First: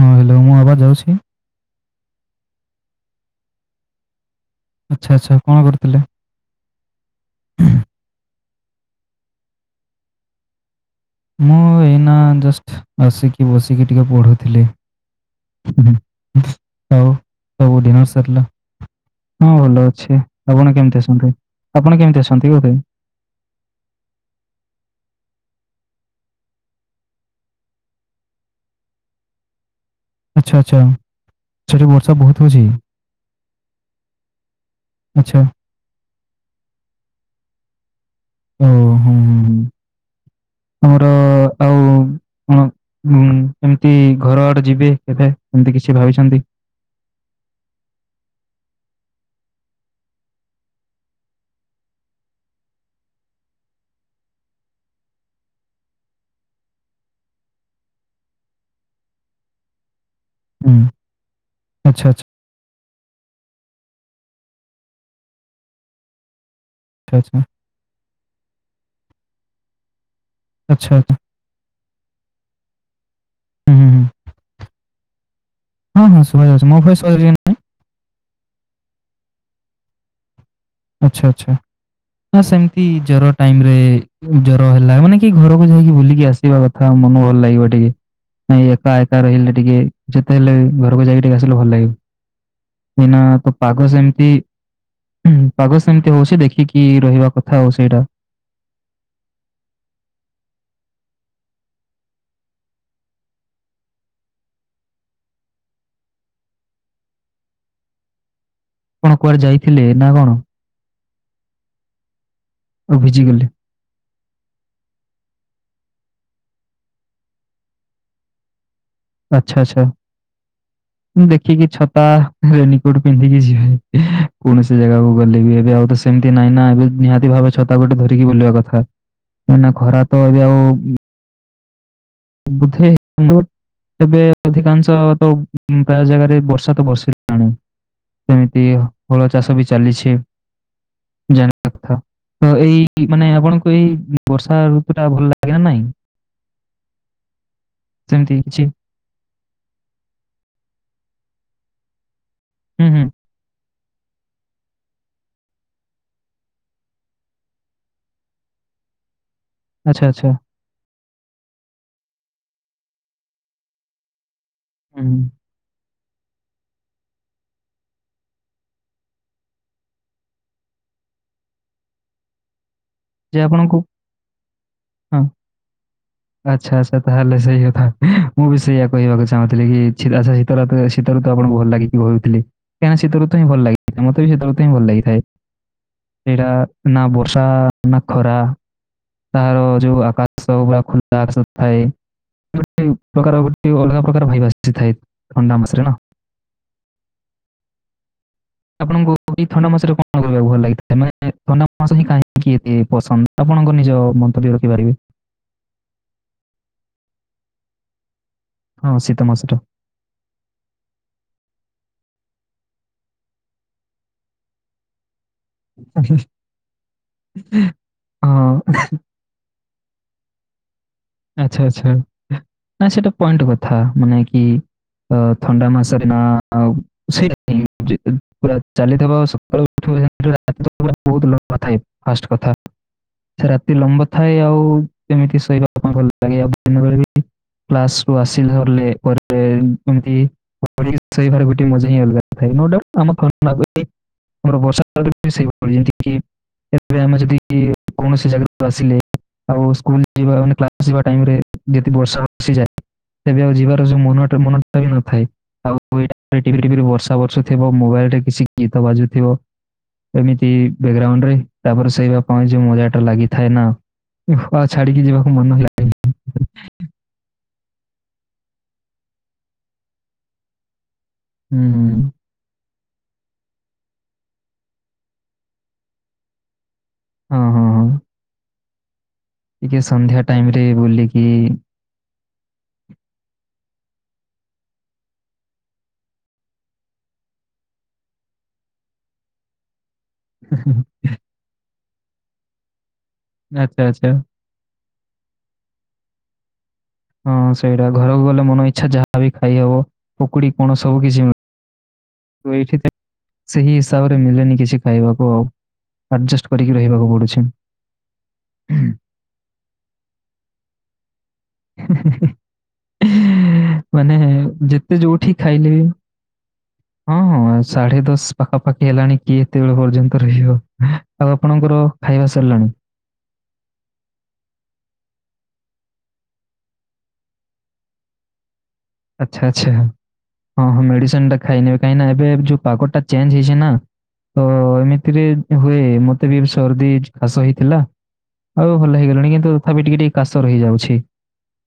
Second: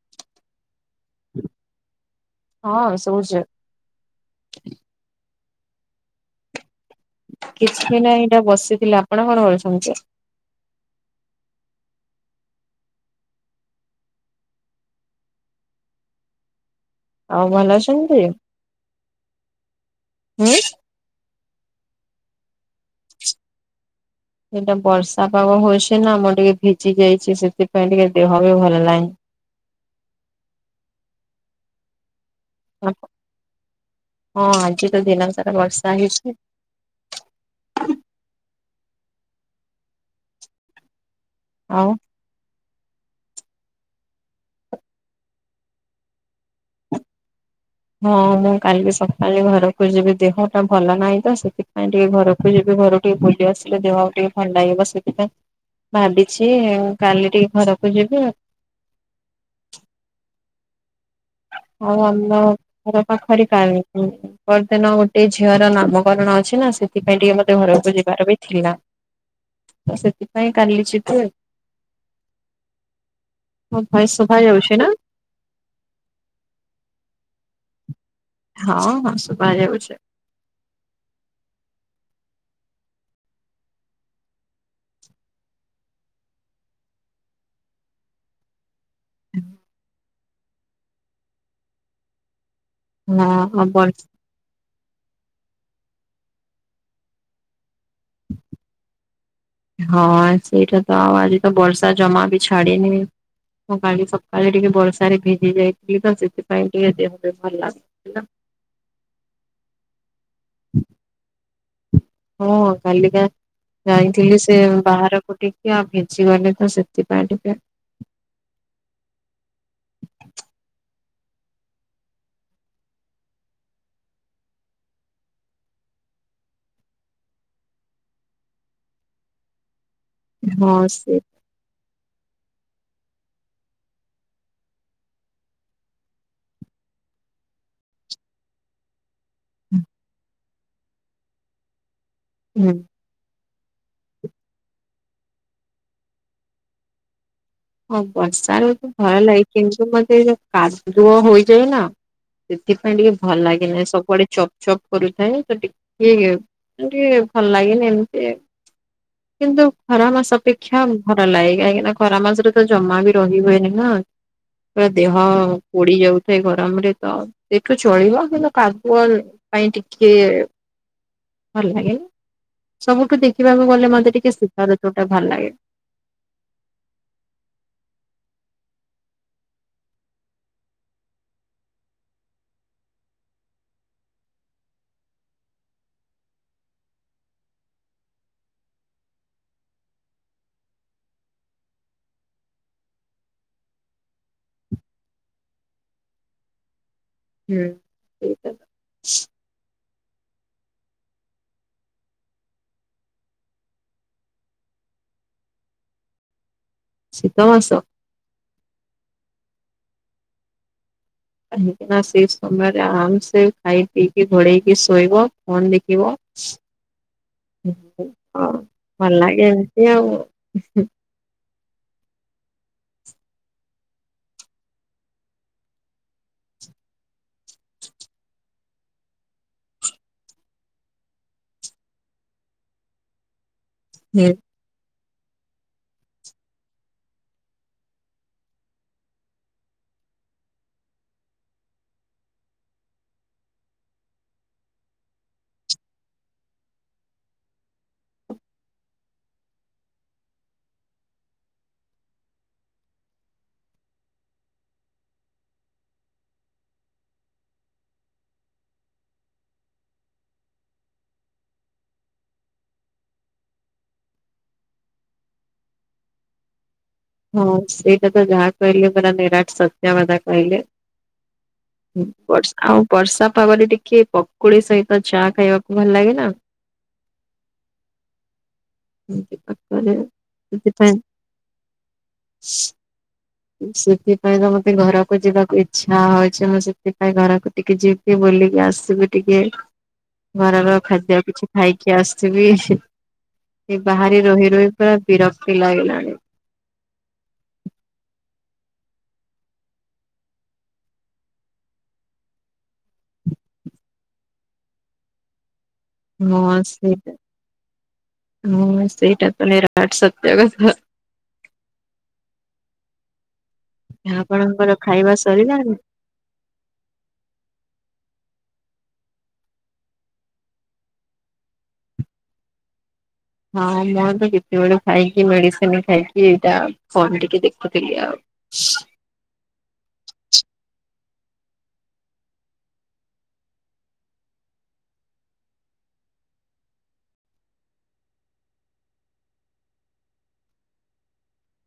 ହଁ ହାଲୋ ମୁଁ ଆବାଜ ଆଉଛି? ହଁ ଶୁଭୁଚି। ଆଚ୍ଛା ଆଚ୍ଛା କଣ କରୁଥିଲେ? କିଛି ନାହିଁ ଏଇଟା ବସିଥିଲି, ଆପଣ କଣ କରୁଛନ୍ତି? ମୁଁ ଏଇନା ଜଷ୍ଟ ଆସିକି, ବସିକି ଟିକେ ପଢୁଥିଲି। [unintelligible] ହଉ ଆଉ ଭଲ ସବୁ ଡିନର ଅଛନ୍ତି? ସରିଲା। ହଁ ଭଲ ଅଛି, ହୁଁ ଆପଣ କେମିତି ଅଛନ୍ତି? ଆପଣ କେମିତି ଅଛନ୍ତି [unintelligible] ଏଇଟା ବର୍ଷା ପାଗ ହଉଛି ନା ମୁଁ ଟିକେ ଭିଜି ଯାଇଚି, ସେଥିପାଇଁ ଟିକେ ଦେହ ବି ଭଲ ନାହିଁ। ଆଚ୍ଛା ଆଚ୍ଛା ସେଠି ବର୍ଷା ବହୁ ହଁ ଆଜି ତ ଦିନ ଆଚ୍ଛା, ସାରା ବର୍ଷା ହେଇଛି। ଓହୋ ହଁ ହଁ ଆମର ଆଉ ପଣ ଏମିତି ଘର ଆଡେ ଯିବେ କେବେ ଏମିତି କିଛି ଭାବିଛନ୍ତି? ହଁ ମୁଁ କାଲି ସକାଳେ ଘରକୁ ଯିବି ଦେହଟା ଭଲ ନାହିଁ ତ ସେଥିପାଇଁ ଟିକେ ଘରକୁ ଯିବି ଘରକୁ ମୋର। ଟିକେ ବୁଲି ଆସିଲେ ଦେହକୁ ଟିକେ ଫଣ୍ଡା ଏ ବସିକିନା। ଭାବିଚି କାଲି ଟିକେ ଘରକୁ ଯିବି ଆଉ। ହୁଁ, [unintelligible] ଆଚ୍ଛା, ଆଚ୍ଛା, ନ। ଘର ପାଖରେ କାର୍ଡ [unintelligible] ପରଦିନ ଗୋଟେ ଝିଅର ନାମକରଣ ଅଛି ନା ସେ ଆଚ୍ଛା, ସେଥିପାଇଁ ଟିକେ ଆଚ୍ଛା, ମତେ ଘରକୁ ଯିବାର ବି ଥିଲା, ତ ସେଥିପାଇଁ କାଲି ଆଚ୍ଛା, ଆଚ୍ଛା। ଯିବି ଆଉ। ହୁଁ, ମୋ ହୁଁ, ହୁଁ। ଭଏସ ଶୁଭା ଯାଉଚି ନା? ହଁ ହଁ ଶୁଭା ଯାଉଚି, ମୋ ଭଏସ ଶୁଭା ଯାଉଚି ନା। ହଁ ହଁ ଶୁଭା ଯାଉଛି। ଆଚ୍ଛା ଆଚ୍ଛା ହଁ ସେମିତି ଜର ଟାଇମ ରେ ଜର ହେଲା ମାନେ କି ଘରକୁ ଯାଇକି ବୁଲିକି ଆସିବା କଥା ମନ ଭଲ ଲାଗିବ ଟିକେ। ନାଇ ଏକା ଏକା ରହିଲେ ଟିକେ ଯେତେ ହେଲେ ବି ଘରକୁ ଯାଇକି ଟିକେ ଆସିଲେ ଭଲ ଲାଗିବ। ଏଇନା ତ ହଁ ପାଗ ସେମତି ଉ ହୁଁ ପାଗ ସେମିତି ହଉଛି ଦେଖିକି ରହିବା କଥା ଆଉ ସେଇଟା। ହଁ ସେଇଟା ତ ଆଉ ଆଜି ତ ବର୍ଷା ଜମା ବି ଛାଡିନି। ମୁଁ କାଲି ସକାଳେ ଟିକେ ବର୍ଷାରେ ଭିଜି ଯାଇଥିଲି ତ ସେଥିପାଇଁ ଟିକେ ଦେହ ବି ଭଲ ଲାଗୁ ନ। ଆପଣ କୁଆଡେ ଯାଇଥିଲେ ନା କଣ? ହଁ ଓ କାଲିିକା ଭିଜିଗଲେ ଯାଇଥିଲି ସେ ବାହାରକୁ ଟିକେ ଆଉ ଭିଜିଗଲି ତ ସେଥିପାଇଁ ଟିକେ ଆଛା ଆଚ୍ଛା। ମୁଁ ଦେଖିକି ଛତା, ରେନିକୋଟ ପିନ୍ଧିକି ଯିବେ, କୌଣସି ଜାଗାକୁ ଗଲେ ବି ଏବେ ଆଉ ତ ସେମିତି ନାଇଁ ନା ଏବେ ନିହାତି ଭାବେ ଛତା ଗୋଟେ ଧରିକି ବୁଲିବା କଥା। କାଇଁନା ଖରା ତ ଏବେ ଆଉ ହଁ ସେ ବୁଧେ [unintelligible] ତେବେ ଅଧିକାଂଶ ତ ପ୍ରାୟ ଜାଗାରେ ବର୍ଷା ତ ବର୍ଷିଲାଣି। ସେମିତି ହଳ ଚାଷ ବି ଚାଲିଛି, ଜେନ୍। ତ ହୁଁ ଏଇ ମାନେ ଆପଣଙ୍କୁ ଏଇ ବର୍ଷା ଋତୁଟା ଭଲ ଲାଗେ ନା ନାଇଁ? ହଁ ସେମିତି ବର୍ଷା କିଛି ଋତୁ ଭଲ ଲାଗେ କିନ୍ତୁ ମତେ ଏଯୋଉ କାଦୁଅ ହୋଇଯାଏ ନା ହୁଁ ସେଥିପାଇଁ ହୁଁ ଟିକେ ଭଲ ଲାଗେନାହିଁ, ସବୁଆଡେ ଚ ପ କରୁଥାଏ ତ ଟିକେ ଟିକେ ଭଲ ଲାଗେନି ଏମିତି। କିନ୍ତୁ ଆଚ୍ଛା ଖରା ଆଚ୍ଛା ମାସ ଅପେକ୍ଷା ଭଲ ଲାଗେ କାହିଁକିନା ଖରା ମାସରେ ତ ଜମା ବି ରହି ହୁଏନି ନା, ପୁରା ହୁଁ ଦେହ ହୁଁ। ପୋଡି ଯାଉଥାଏ ଗରମରେ ତ ଏଠୁ ଚଳିବ, କିନ୍ତୁ କାଦୁଅ ପାଇଁ ଟିକେ ଭଲ ଲାଗେନି। ସବୁଠୁ ଯେ ଦେଖିବାକୁ ଆପଣଙ୍କୁ ଗଲେ ମତେ ଟିକେ ଶୀତ ଋତୁଟା ହଁ ଭଲ ଲାଗେ। ଆଚ୍ଛା ଆଚ୍ଛା ତାହେଲେ ସେଇ କଥା। ମୁଁ ବି ସେଇଆ କହିବାକୁ ଚାହୁଁଥିଲି କି [unintelligible] ତ ଋତୁରେ ଶୀତ ଶୀତ ଆପଣ ଭଲ ଲାଗିଥିବ ଭାବିଥିଲି। କାହିଁକିନା ଶୀତ ଋତୁ ହିଁ ଭଲ ଲାଗେ, ମତ ବି ଶୀତ ଋତୁ ହିଁ ଭଲ ଲାଗିଥାଏ। ସେଇଟା ନା ବର୍ଷା ନା ଖରା ତାହାର ଯୋଉ ଆକାଶ ସବୁ ପା ଖୋଲା ଆକାଶ ଥାଏ। ଗୋଟେ ପ୍ରକାର ଗୋଟେ ଅଲଗା ପ୍ରକାର [unintelligible] ଥାଏ ଥଣ୍ଡା ମାସରେ ନା। ହୁଁ ସେଇଟା। ତ ଆପଣଙ୍କୁ ଏ ଥଣ୍ଡା ମାସରେ କଣ କରିବାକୁ ଭଲ ଲାଗେ? ମାନେ ଥଣ୍ଡା ମାସ ହିଁ କାହିଁକି ଏତେ ପସନ୍ଦ? ଆପଣଙ୍କ ନିଜ ମନ୍ତ ଟି ରଖିପାରିବେ। ଶୀତମାସ। ହଁ ଶୀତମାସ ଟା। କାହିଁକିନା ସେଇ ସମୟରେ ଆରାମ ସେ ଖାଇ ପିଇକି ଘୋଡେଇକି ଶୋଇବ। ଫୋନ ଦେଖିବ। ହଁ। ଭଲ ଲାଗେ ଏମିତି ଆଉ। ଆଚ୍ଛା ଆଚ୍ଛା। ଆଚ୍ଛା ଏଟା ପଏଣ୍ଟ କଥା ମାନେ କି ଅ ଥଣ୍ଡା ମାସରେ ନା ଆଉ ସେଇଟା। [unintelligible] ଫାଷ୍ଟ କଥା, ରାତି ଲମ୍ୱା ଥାଏ ଆଉ ଏମିତି ଶୋଇବା ଭଲ ଲାଗେ। ଆଉ ଦିନ ବେଳେ ବି କ୍ଲାସ କୁ ଆସି ସାରିଲା ପରେ ଏମିତି ଘୋଡେଇକି ଶୋଇ ବାରେ ଗୋଟେ ମଜା ହିଁ ଅଲଗା ଥାଏ। [unintelligible] ଆମର ବର୍ଷା ପାଗ ଟି ବି ସେଇ ଭଳିଆ। [unintelligible] ଏବେ ଆମେ ଯଦି କୌଣସି ଜାଗାରୁ ଆସିଲେ ଆଉ ସ୍କୁଲ ଯିବା ମାନେ କ୍ଲାସ୍ ଯିବା ଟାଇମରେ ଯଦି ବର୍ଷା ଆସିଯାଏ, ତେବେ ଆଉ ଯିବାର ଯୋଉ ମନ ଟା ମନଟା ବି ନଥାଏ। ଆଉ ଏଟା ଟିପିରି ଟିପିରି ବର୍ଷା ବର୍ଷୁ ଥିବ ମୋବାଇଲ ରେ କିଛି ଗୀତ ବାଜୁଥିବ ଏମିତି ବେଗ୍ରାଉଣ୍ଡ ରେ ତାପରେ ଶୋଇବା ପାଇଁ ଯୋଉ ମଜା ଟା ଲାଗିଥାଏ ନା ଘର ଛାଡିକି ଯିବାକୁ ମନ ହେଲା। ହଁ ସେଇଟା ତ ଯାହା କହିଲେ ପୁରା ନିରାଟ ସତ୍ୟ କଥା କହିଲେ। ହୁଁ। ବର୍ଷା ଆଉ ବର୍ଷା ପାଗରେ ଟିକେ ପକୁଡି ସହିତ ଚା ଖାଇବାକୁ ଭଲ ଲାଗେ ନା। ହଁ। [unintelligible] ଟିକେ ସନ୍ଧ୍ୟା ଟାଇମ୍ ରେ ସେଥିପାଇଁ ବୁଲିକି [inaudible] ସେଥିପାଇଁ ତ ମତେ ଘରକୁ ଯିବାକୁ ଇଚ୍ଛା ହଉଚି। ମୁଁ ସେଥିପାଇଁ ଘରକୁ ଟିକେ ଯି ଟିକେ ବୁଲିକି ଆସିବି ଟିକେ। ଘରର ଖାଦ୍ୟ କିଛି ଖାଇକି ଆସିବି। ଏ ଆଚ୍ଛା ଆଚ୍ଛା ବାହାରେ ରହି ରହି ପୁରା ବିରକ୍ତି ଲାଗିଲାଣି। ହଁ ସେଇଟା ଘରକୁ ଗଲେ ମନ ଇଚ୍ଛା ଯାହା ବି ଖାଇହବ। ପକୁଡି ପଣସ ହଉ କି ଯି ତ ଏଇଠି ତ ସେହି ହିସାବରେ ମିଳେନି କିଛି ଖାଇବାକୁ ଆଉ। ଆଡଜଷ୍ଟ ହଁ କରିକି ରହିବାକୁ ସେଇଟା, ପଡୁଛି। ହଁ ସେଇଟା ତ ନିରାଟ ସତ୍ୟ କଥା। [inaudible] ମାନେ ଆପଣଙ୍କର ଯେତେ ଖାଇବା ଯୋଉଠି ଖାଇଲେ ସରିଲାଣି? ବି, ହଁ। ସାଢେ ଦଶ ପାଖାପାଖି ହେଲାଣି କିଏ ଏତେବେଳେ ପର୍ଯ୍ୟନ୍ତ ରହିବ। ଆଉ ଆପଣଙ୍କର ଖାଇବା ସରିଲାଣି? ହଁ ମୋର ତ କେତେବେଳୁ ଖାଇକି ମେଡିସିନ ଖାଇକି ଏଇଟା ଫୋନ ଟିକେ ଦେଖୁଥିଲି ଆଉ। ଆଚ୍ଛା ଆଚ୍ଛା। ହଁ ହଁ ମେଡିସିନ ଟା ଖାଇନେବେ। କାହିଁନା ଏବେ ଯୋଉ ପାଗଟା ଚେଞ୍ଜ ହେଇଛି ନା ତ ଏମିତିରେ ହୁଏ। ମତେ ବି ସର୍ଦି ହେଇଚି ଖାସ ହେଇଥିଲା। ଆଉ ଭଲ ହେଇଗଲାଣି କିନ୍ତୁ ତଥାପି ଟିକେ ଟିକେ କାଶ ରହିଯାଉଚି।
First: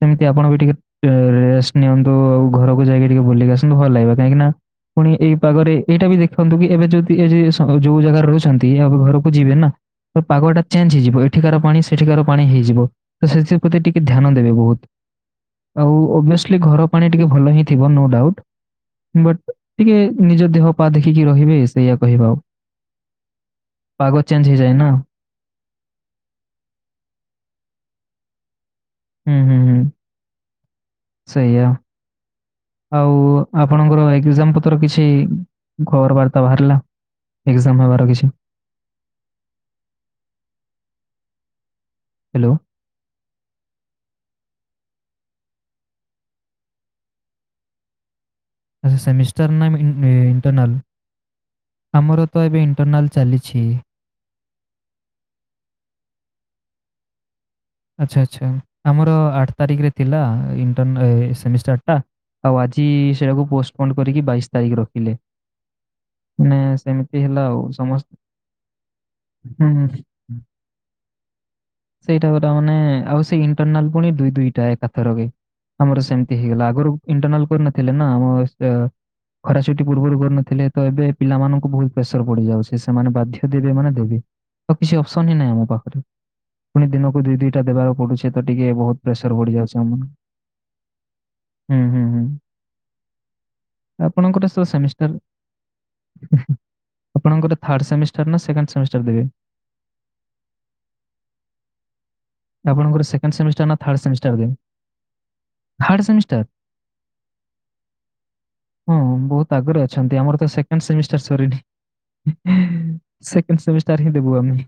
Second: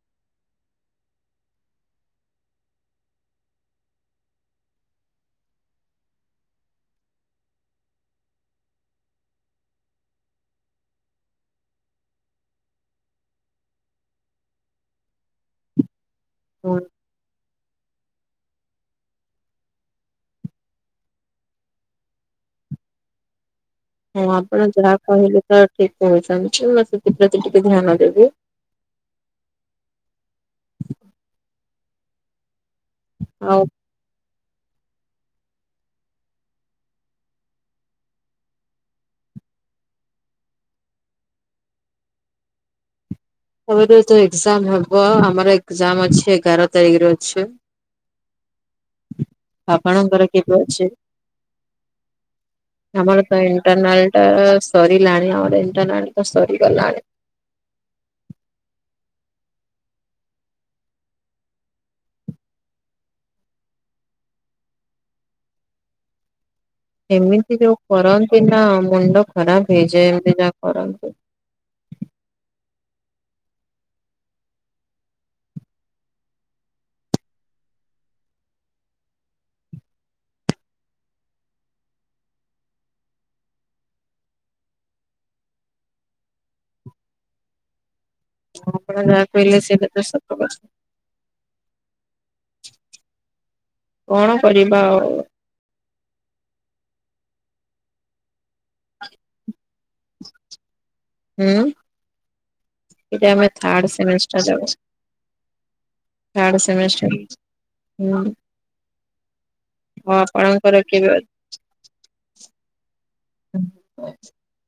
ସେମିତି ଆପଣ ବି ଟିକେ ରେ ରେଷ୍ଟ ନିଅନ୍ତୁ। ତ ଆଉ ଘରକୁ ଯାଇକି ଟିକେ ବୁଲିକି ଆସନ୍ତୁ ଭଲ ଲାଗିବ। କାହିଁକି ନା ପୁଣି ଏଇ ପାଗରେ ଏଇଟା ବି ଦେଖନ୍ତୁ କି ଏବେ ଯଦି ଏ ଯ ଯୋଉ ଜାଗାରେ ରହୁଛନ୍ତି ଘରକୁ ଯିବେ ନା ତ ପାଗ ଟା ଚେଞ୍ଜ ହେଇଯିବ। ଏଠିକାର ପାଣି ସେଠିକାର ପାଣି ହେଇଯିବ। ତ ସେଥ୍ ସେଥ୍ ପ୍ରତି ଟିକେ ଧ୍ୟାନ ଦେବେ ବହୁତ ଆଉ ଓଭିଅସଲି ହଁ ଘର ପାଣି ଟିକେ ଭଲ ହିଁ ଥିବ ନୋ ଡାଉଟ୍। ବଟ୍ ଟିକେ ନିଜ ଦେହ ପା ଦେଖିକି ରହିବେ ସେଇୟା କହିବା ଆଉ। ପାଗ ହଁ, ଚେଞ୍ଜ ଆପଣ ହେଇଯାଏ ନା ଯାହା କହିଲେ ତ ଠିକ୍ କହୁଛନ୍ତି ମୁଁ ସେଥିପ୍ରତି ଟିକେ ଧ୍ୟାନ ଦେବି। ହୁଁ ହୁଁ। ସେଇୟା। ଆଉ ଆପଣଙ୍କର ଏକ୍ଜାମ୍ ପୁ ତ୍ର କିଛି ଖବର ବାର୍ତ୍ତା ବାହାରିଲା ଏକ୍ଜାମ୍ ହେବାର କିଛି? ହ୍ୟାଲୋ। ଏବେ ତ ଏତେ ଏକ୍ଜାମ୍ ହେବ। ଆମର ଏକ୍ଜାମ୍ ଅଛି ଏଗାର ତାରିଖରେ ଅଛି। ଆଚ୍ଛା ସେମିଷ୍ଟାର ନା ଇନ୍ ଏ ଆପଣଙ୍କର କେବେ ଇଣ୍ଟରନାଲ୍? ଅଛି? ଆମର ତ ଏବେ ଇଣ୍ଟରନାଲ ଚାଲିଛି। ଏ ସରିଲାଣି ଆଉ ଏବେ ଇଣ୍ଟରନାଲ୍ ତ ସରିଗଲାଣି। ଆଚ୍ଛା ଆଚ୍ଛା ଆମର ଆଠ୍ ତାରିଖରେ ଥିଲା ଇଣ୍ଟରନା ଏ ସେମିଷ୍ଟାର ଟା। ଆଉ ଆଜି ସେଇଟାକୁ ପୋଷ୍ଟପୋଣ୍ଡ କରିକି ବାଇଶ୍ ତାରିଖ ରଖିଲେ। ମାନେ ସେମିତି ହେଲା ଏମିତି ଆଉ ଯୋଉ ସମସ୍ତ କରନ୍ତି ନା ମୁଣ୍ଡ ହୁଁ, ଖରାପ ହୁଁ। ହେଇଯାଏ ଏମିତି ଯାହା କରନ୍ତି। ସେଇଟା ଗୋଟା ମାନେ ଆଉ ସେଇ ଇଣ୍ଟରନାଲ ପୁଣି ଦୁଇ ଦୁଇଟା ଏକାଥରକେ। ଆମର ସେମତି ହେଇଗଲା। ଆଗରୁ ଇଣ୍ଟରନାଲ କରିନଥିଲେ ନା ମୁଁ ଏ ଖରା ଛୁଟି ପୂର୍ବରୁ କରୁନଥିଲେ ତ ଏବେ ପିଲାମାନଙ୍କୁ ବହୁତ ପ୍ରେସର୍ ପଡିଯାଉଛି। ସେମାନେ ବାଧ୍ୟ ଦେବେ ମାନେ ଦେବେ। ଆଉ କିଛି ଅପସନ୍ ହିଁ ନାହିଁ ମୋ ପାଖରେ ପୁଣି ଦିନକୁ ଦୁଇ ଦୁଇଟା ଦେବାକୁ ପଡୁଛି। ତ ଟିକେ ଆପଣ ବହୁତ ଯାହା ପ୍ରେସର ବଢି କହିଲେ ଯାଉଛି ସେଇଟା ଆମର। ତ ସତ କଥା ହୁଁ ହୁଁ ହୁଁ। କଣ ଆପଣଙ୍କର ତ କରିବା ଆଉ ସେମିଷ୍ଟାର୍ ଉଁ ହୁଁ, ଆପଣଙ୍କର ଥାର୍ଡ ସେମିଷ୍ଟାର ନା ସେକେଣ୍ଡ ସେମିଷ୍ଟାର ଦେବେ? ହୁଁ, ଆପଣଙ୍କର ଏବେ ସେକେଣ୍ଡ ଆମେ ସେମିଷ୍ଟାର ନା ଥାର୍ଡ ସେମିଷ୍ଟାର ଦେବେ? ଦବୁ। ଥାର୍ଡ ସେମିସ୍ ଥାର୍ଡ ସେମିଷ୍ଟାର ଅଛି। ହଁ ବହୁତ ଆଗରୁ ଆଉ ଅଛନ୍ତି। ଆମର ତ ଆପଣଙ୍କର ସେକେଣ୍ଡ କେବେ ସେମିଷ୍ଟାର ସରିନି। ସେକେଣ୍ଡ ସେମିଷ୍ଟାର ହିଁ ଦେବୁ ଆମେ।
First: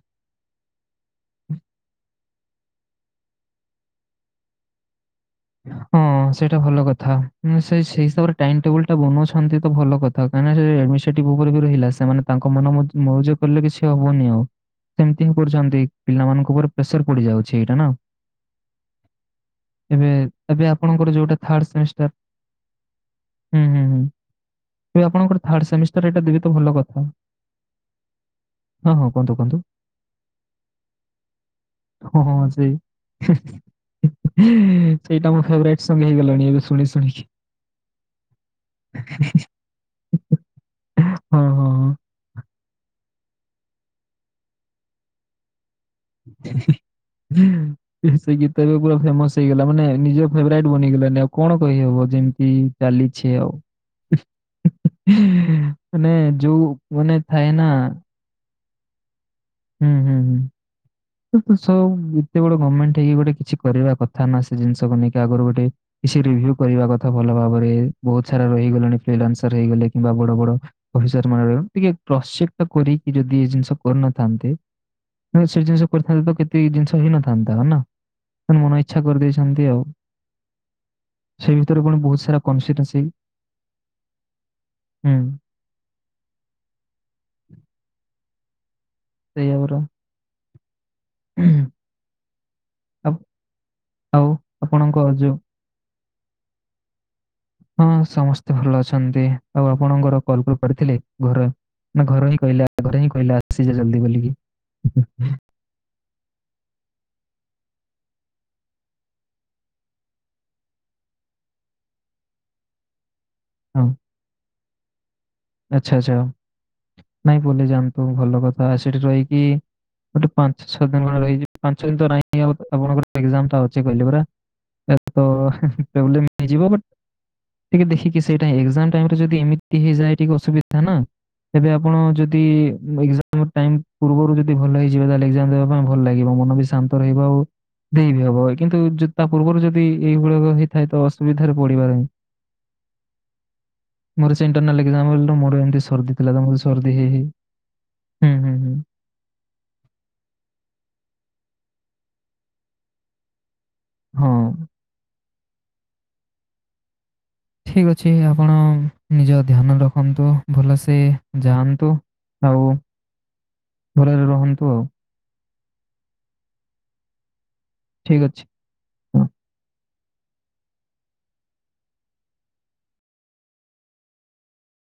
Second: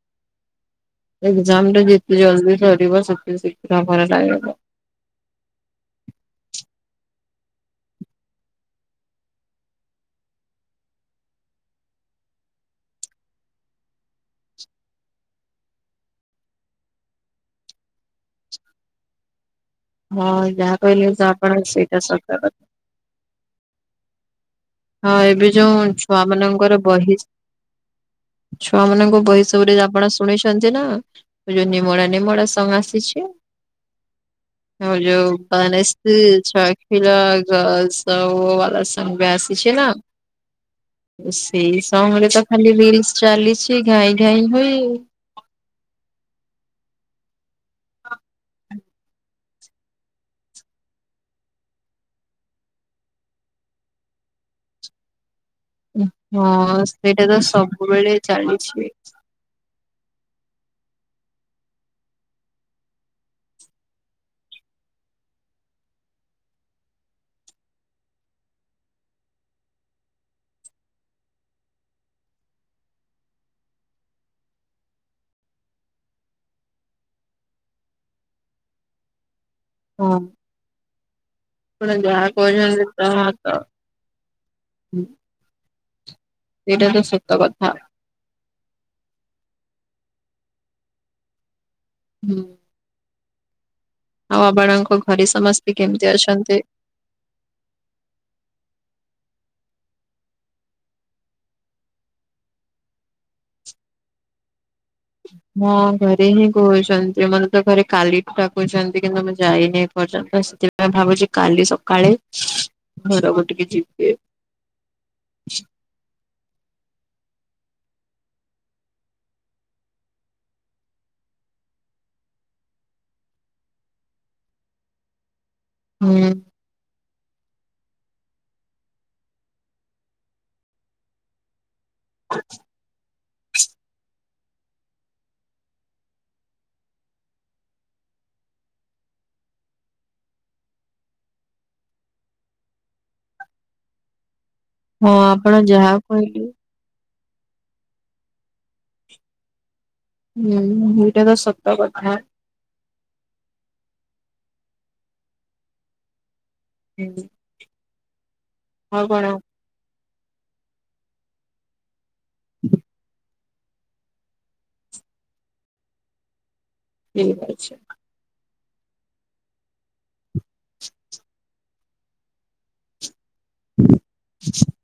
ଏକ୍ଜାମ୍ ଟା ଯେତେ ଜଲଦି ସରିବ ସେତେ ଶୀଘ୍ର ଆମର ଲାଇଫ୍ ଟା ହଁ ସେଇଟା ଭଲ କଥା। ପୁଣି ସେଇ ସେଇ ହିସାବରେ ଟାଇମ୍ ଟେବୁଲ ଟା ବନଉଛନ୍ତି ତ ଭଲ କଥା। ମାନେ ଯେ ଆଡମିନିଷ୍ଟ୍ରେଟିଭ୍ ଉପରେ ଯୋ ରହିଲା ସେମାନେ ତାଙ୍କ ମନ ମୁତ୍ ମୌଜ କରିଲେ କିଛି ହବନି ଆଉ। ସେମତି ହିଁ କରୁଛନ୍ତି। ପିଲାମାନଙ୍କ ଉପରେ ପ୍ରେସର ପଡି ଯାଉଛି ଏଇଟା ନା। ଏବେ ହଁ ଏବେ ଯାହା କହିଲେ ଆପଣଙ୍କର ତ ଯୋଉଟା ଆପଣ ଥାର୍ଡ ସେଇଟା ସେମିଷ୍ଟାର। ସତ କଥା ହୁଁ ହୁଁ। ତେବେ ହଁ ଆପଣଙ୍କର ଏବେ ଥାର୍ଡ ଯୋଉ ସେମିଷ୍ଟାର ଛୁଆ ଏଇଟା ଦେବେ ତ ଭଲ ମାନଙ୍କର କଥା। ବହି ଛୁଆ ହଁ ହଁ ମାନଙ୍କ କୁହନ୍ତୁ କୁହନ୍ତୁ ବହିସବୁରେ ଆପଣ ଶୁଣିଛନ୍ତି ନା ଯୋଉ ନିମଳା ନିମଳା ସଙ୍ଗ୍ ଆସିଛି। ହୁଁ ହୁଁ। ଯଉ ବନସ୍ତେ ଚାଖିଲା ଶୁଣିକି ଗସ୍ତ ବୋୱାଲା ସଙ୍ଗ୍ ବି ଆସ୍ କେନା ହଁ ହଁ ସେଇ ହଁ ସଙ୍ଗ୍ ଆମରି ତ ଖାଲି ରିଲସ୍ ଚାଲିଛି ଘାଇଁ ଘାଇଁ ଘାଇଁ ଆଉ। ହୁଁ ଏ ସେ ଗୀତ ଏବେ ପୁରା ଫେମସ୍ ହେଇଗଲା ମାନେ ନିଜର ଫେବରାଇଟ ବନେଇଗଲାଣିି ଆଉ କଣ କହି ହବ ଯେମତି ଚାଲିଛି ଆଉ। ହୁଁ ମାନେ ଯୋଉ ହଁ ମାନେ ସେଇଟା ତ ଥାଏ ନା ସବୁବେଳେ ଚାଲିଛି। ହୁଁ ହୁଁ ହୁଁ। ଏବେ ସବୁ ଏତେ ବଡ ଗମେଣ୍ଟ ହେଇକି ଗୋଟେ କିଛି କରିବା କଥା ନା ସେ ଜିନିଷକୁ ନେଇକି ଆଗରୁ ଗୋଟେ କିଛି ରିଭୁ କରିବା କଥା ଭଲ ଭାବରେ ବହୁତ ସାରା ରହିଗଲେଣି ଫ୍ରିଲାନ୍ସରେ ହେଇଗଲେ କିମ୍ବା ବଡ ବଡ ଅଫିସର ମାନେ ଟିକେ କ୍ରସ୍ ଚେକ୍ ତ କରିକି ଯଦି ଏ ଜିନିଷ କରୁନଥାନ୍ତେ ସେ ଜିନିଷ କରିଥାନ୍ତେ ତ କେତେ ଏ ଜିନିଷ ହେଇ ନଥାନ୍ତା ହଁ ନା। ଏନ୍ ମନ ଇଚ୍ଛା କରିଦେଇଛନ୍ତି ଆଉ। ହଁ ସେ ଭିତରେ ଆପଣ ପୁଣି ବହୁତ ଯାହା ସାରା କହୁଛନ୍ତି କନସିଟୁଁଏନସି। ତାହା ତ ହୁଁ। ସେଇଟା ତ ସତ କଥା। ସେଇାବର। ହୁଁ। ଆ। ଆଉ ବାବାଣଙ୍କ ଘରେ ସମସ୍ତେ କେମିତି ଅଛନ୍ତି? ହଁ ସମସ୍ତେ ଭଲ ଅଛନ୍ତି ଆଉ ଆପଣଙ୍କର କଲ କରି ପାରଥିଲେ ଘରେ। ନା ଘରେ ହିଁ କହିଲେ ଘରେ ହିଁ କହିଲେ ଆସିଯେ ଜଲଦି ବୋଲିକି। ମଁ ଘରେ ହିଁ କହୁଛନ୍ତି ମର ତ ଘରେ କାଲିଠୁ ାକୁହୁଛନ୍ତି କିନ୍ତୁ ମୁଁ ଯାଇନି ଏପର୍ଯ୍ୟନ୍ତ ଆସି ଆେ ଭାବୁଛ କାଲି ସକାଳେ ଘରକୁ ଟିକେ ହଁ ଯିବେ। ଆଚ୍ଛା ଆଚ୍ଛା ନାଇଁ ପଲେଇ ଯାଆନ୍ତୁ ଭଲ କଥା ସେଠି ରହିକି ଗୋଟେ ପାଞ୍ଚ ଛଅ ଦିନ ରହିଛି ପାଞ୍ଚ ଦିନ ତଁ ଆଉ ଆପଣଙ୍କରା ଅଛି କହିଲେ ପରା ଏ ତ ବ୍ଲେ ହୁଁ ହେଇଯ ଟିକେ ଦେଖିକି ସେଇଟା ଏକ୍ଜାମ ଟାଇମ ରେ ଯଦି ଏମିତି ହେଇଯାଏ ଟିକେ ଅସୁବିଧା। ଏବେ ଆପଣ ଯଦି ଆମ ଟାଇମ ପୂର୍ବରୁ ଯଦି ଭଲ ହେଇଯିବ ତାହେଲେ ଏଜାମ ଦେବା ପାଇଁ ଭଲ ଲାଗିବ ମନ ବି ଶାନ୍ତ ରହିବ ଆଉ। ଦେଇ ବି ହବ କିନ୍ତୁ ତା ପୂର୍ବରୁ ଯଦି ଏଇଭୁଡାକ ହେଇଥାଏ ତ ଅସୁବିଧାରେ ପଡିବହିଁ। ମୋର ସେ ଏଣ୍ଟରନାଲ ହଁ ଏକଜାମ ଆପଣ ମୋର ଏମିତି ଯାହା ସର୍ଦି ଥିଲା। କହିଲେ ସର୍ଦି ହେଇ ହୁଁ, ହୁଁ, ହୁଁ। ହୁଁ ଏଇଟା ତ ସତ କଥା। ହଁ। ହୁଁ। ଠିକ୍ ଅଛି ଆପଣ ଆଉ କଣ ନିଜ ଧ୍ୟାନ ରଖନ୍ତୁ ଭଲସେ ଯାଆନ୍ତୁ। ଆଉ ଭଲରେ ରହନ୍ତୁ ଆଉ। ଠିକ ଅଛି। ଠିକ ଅଛି। [inaudible]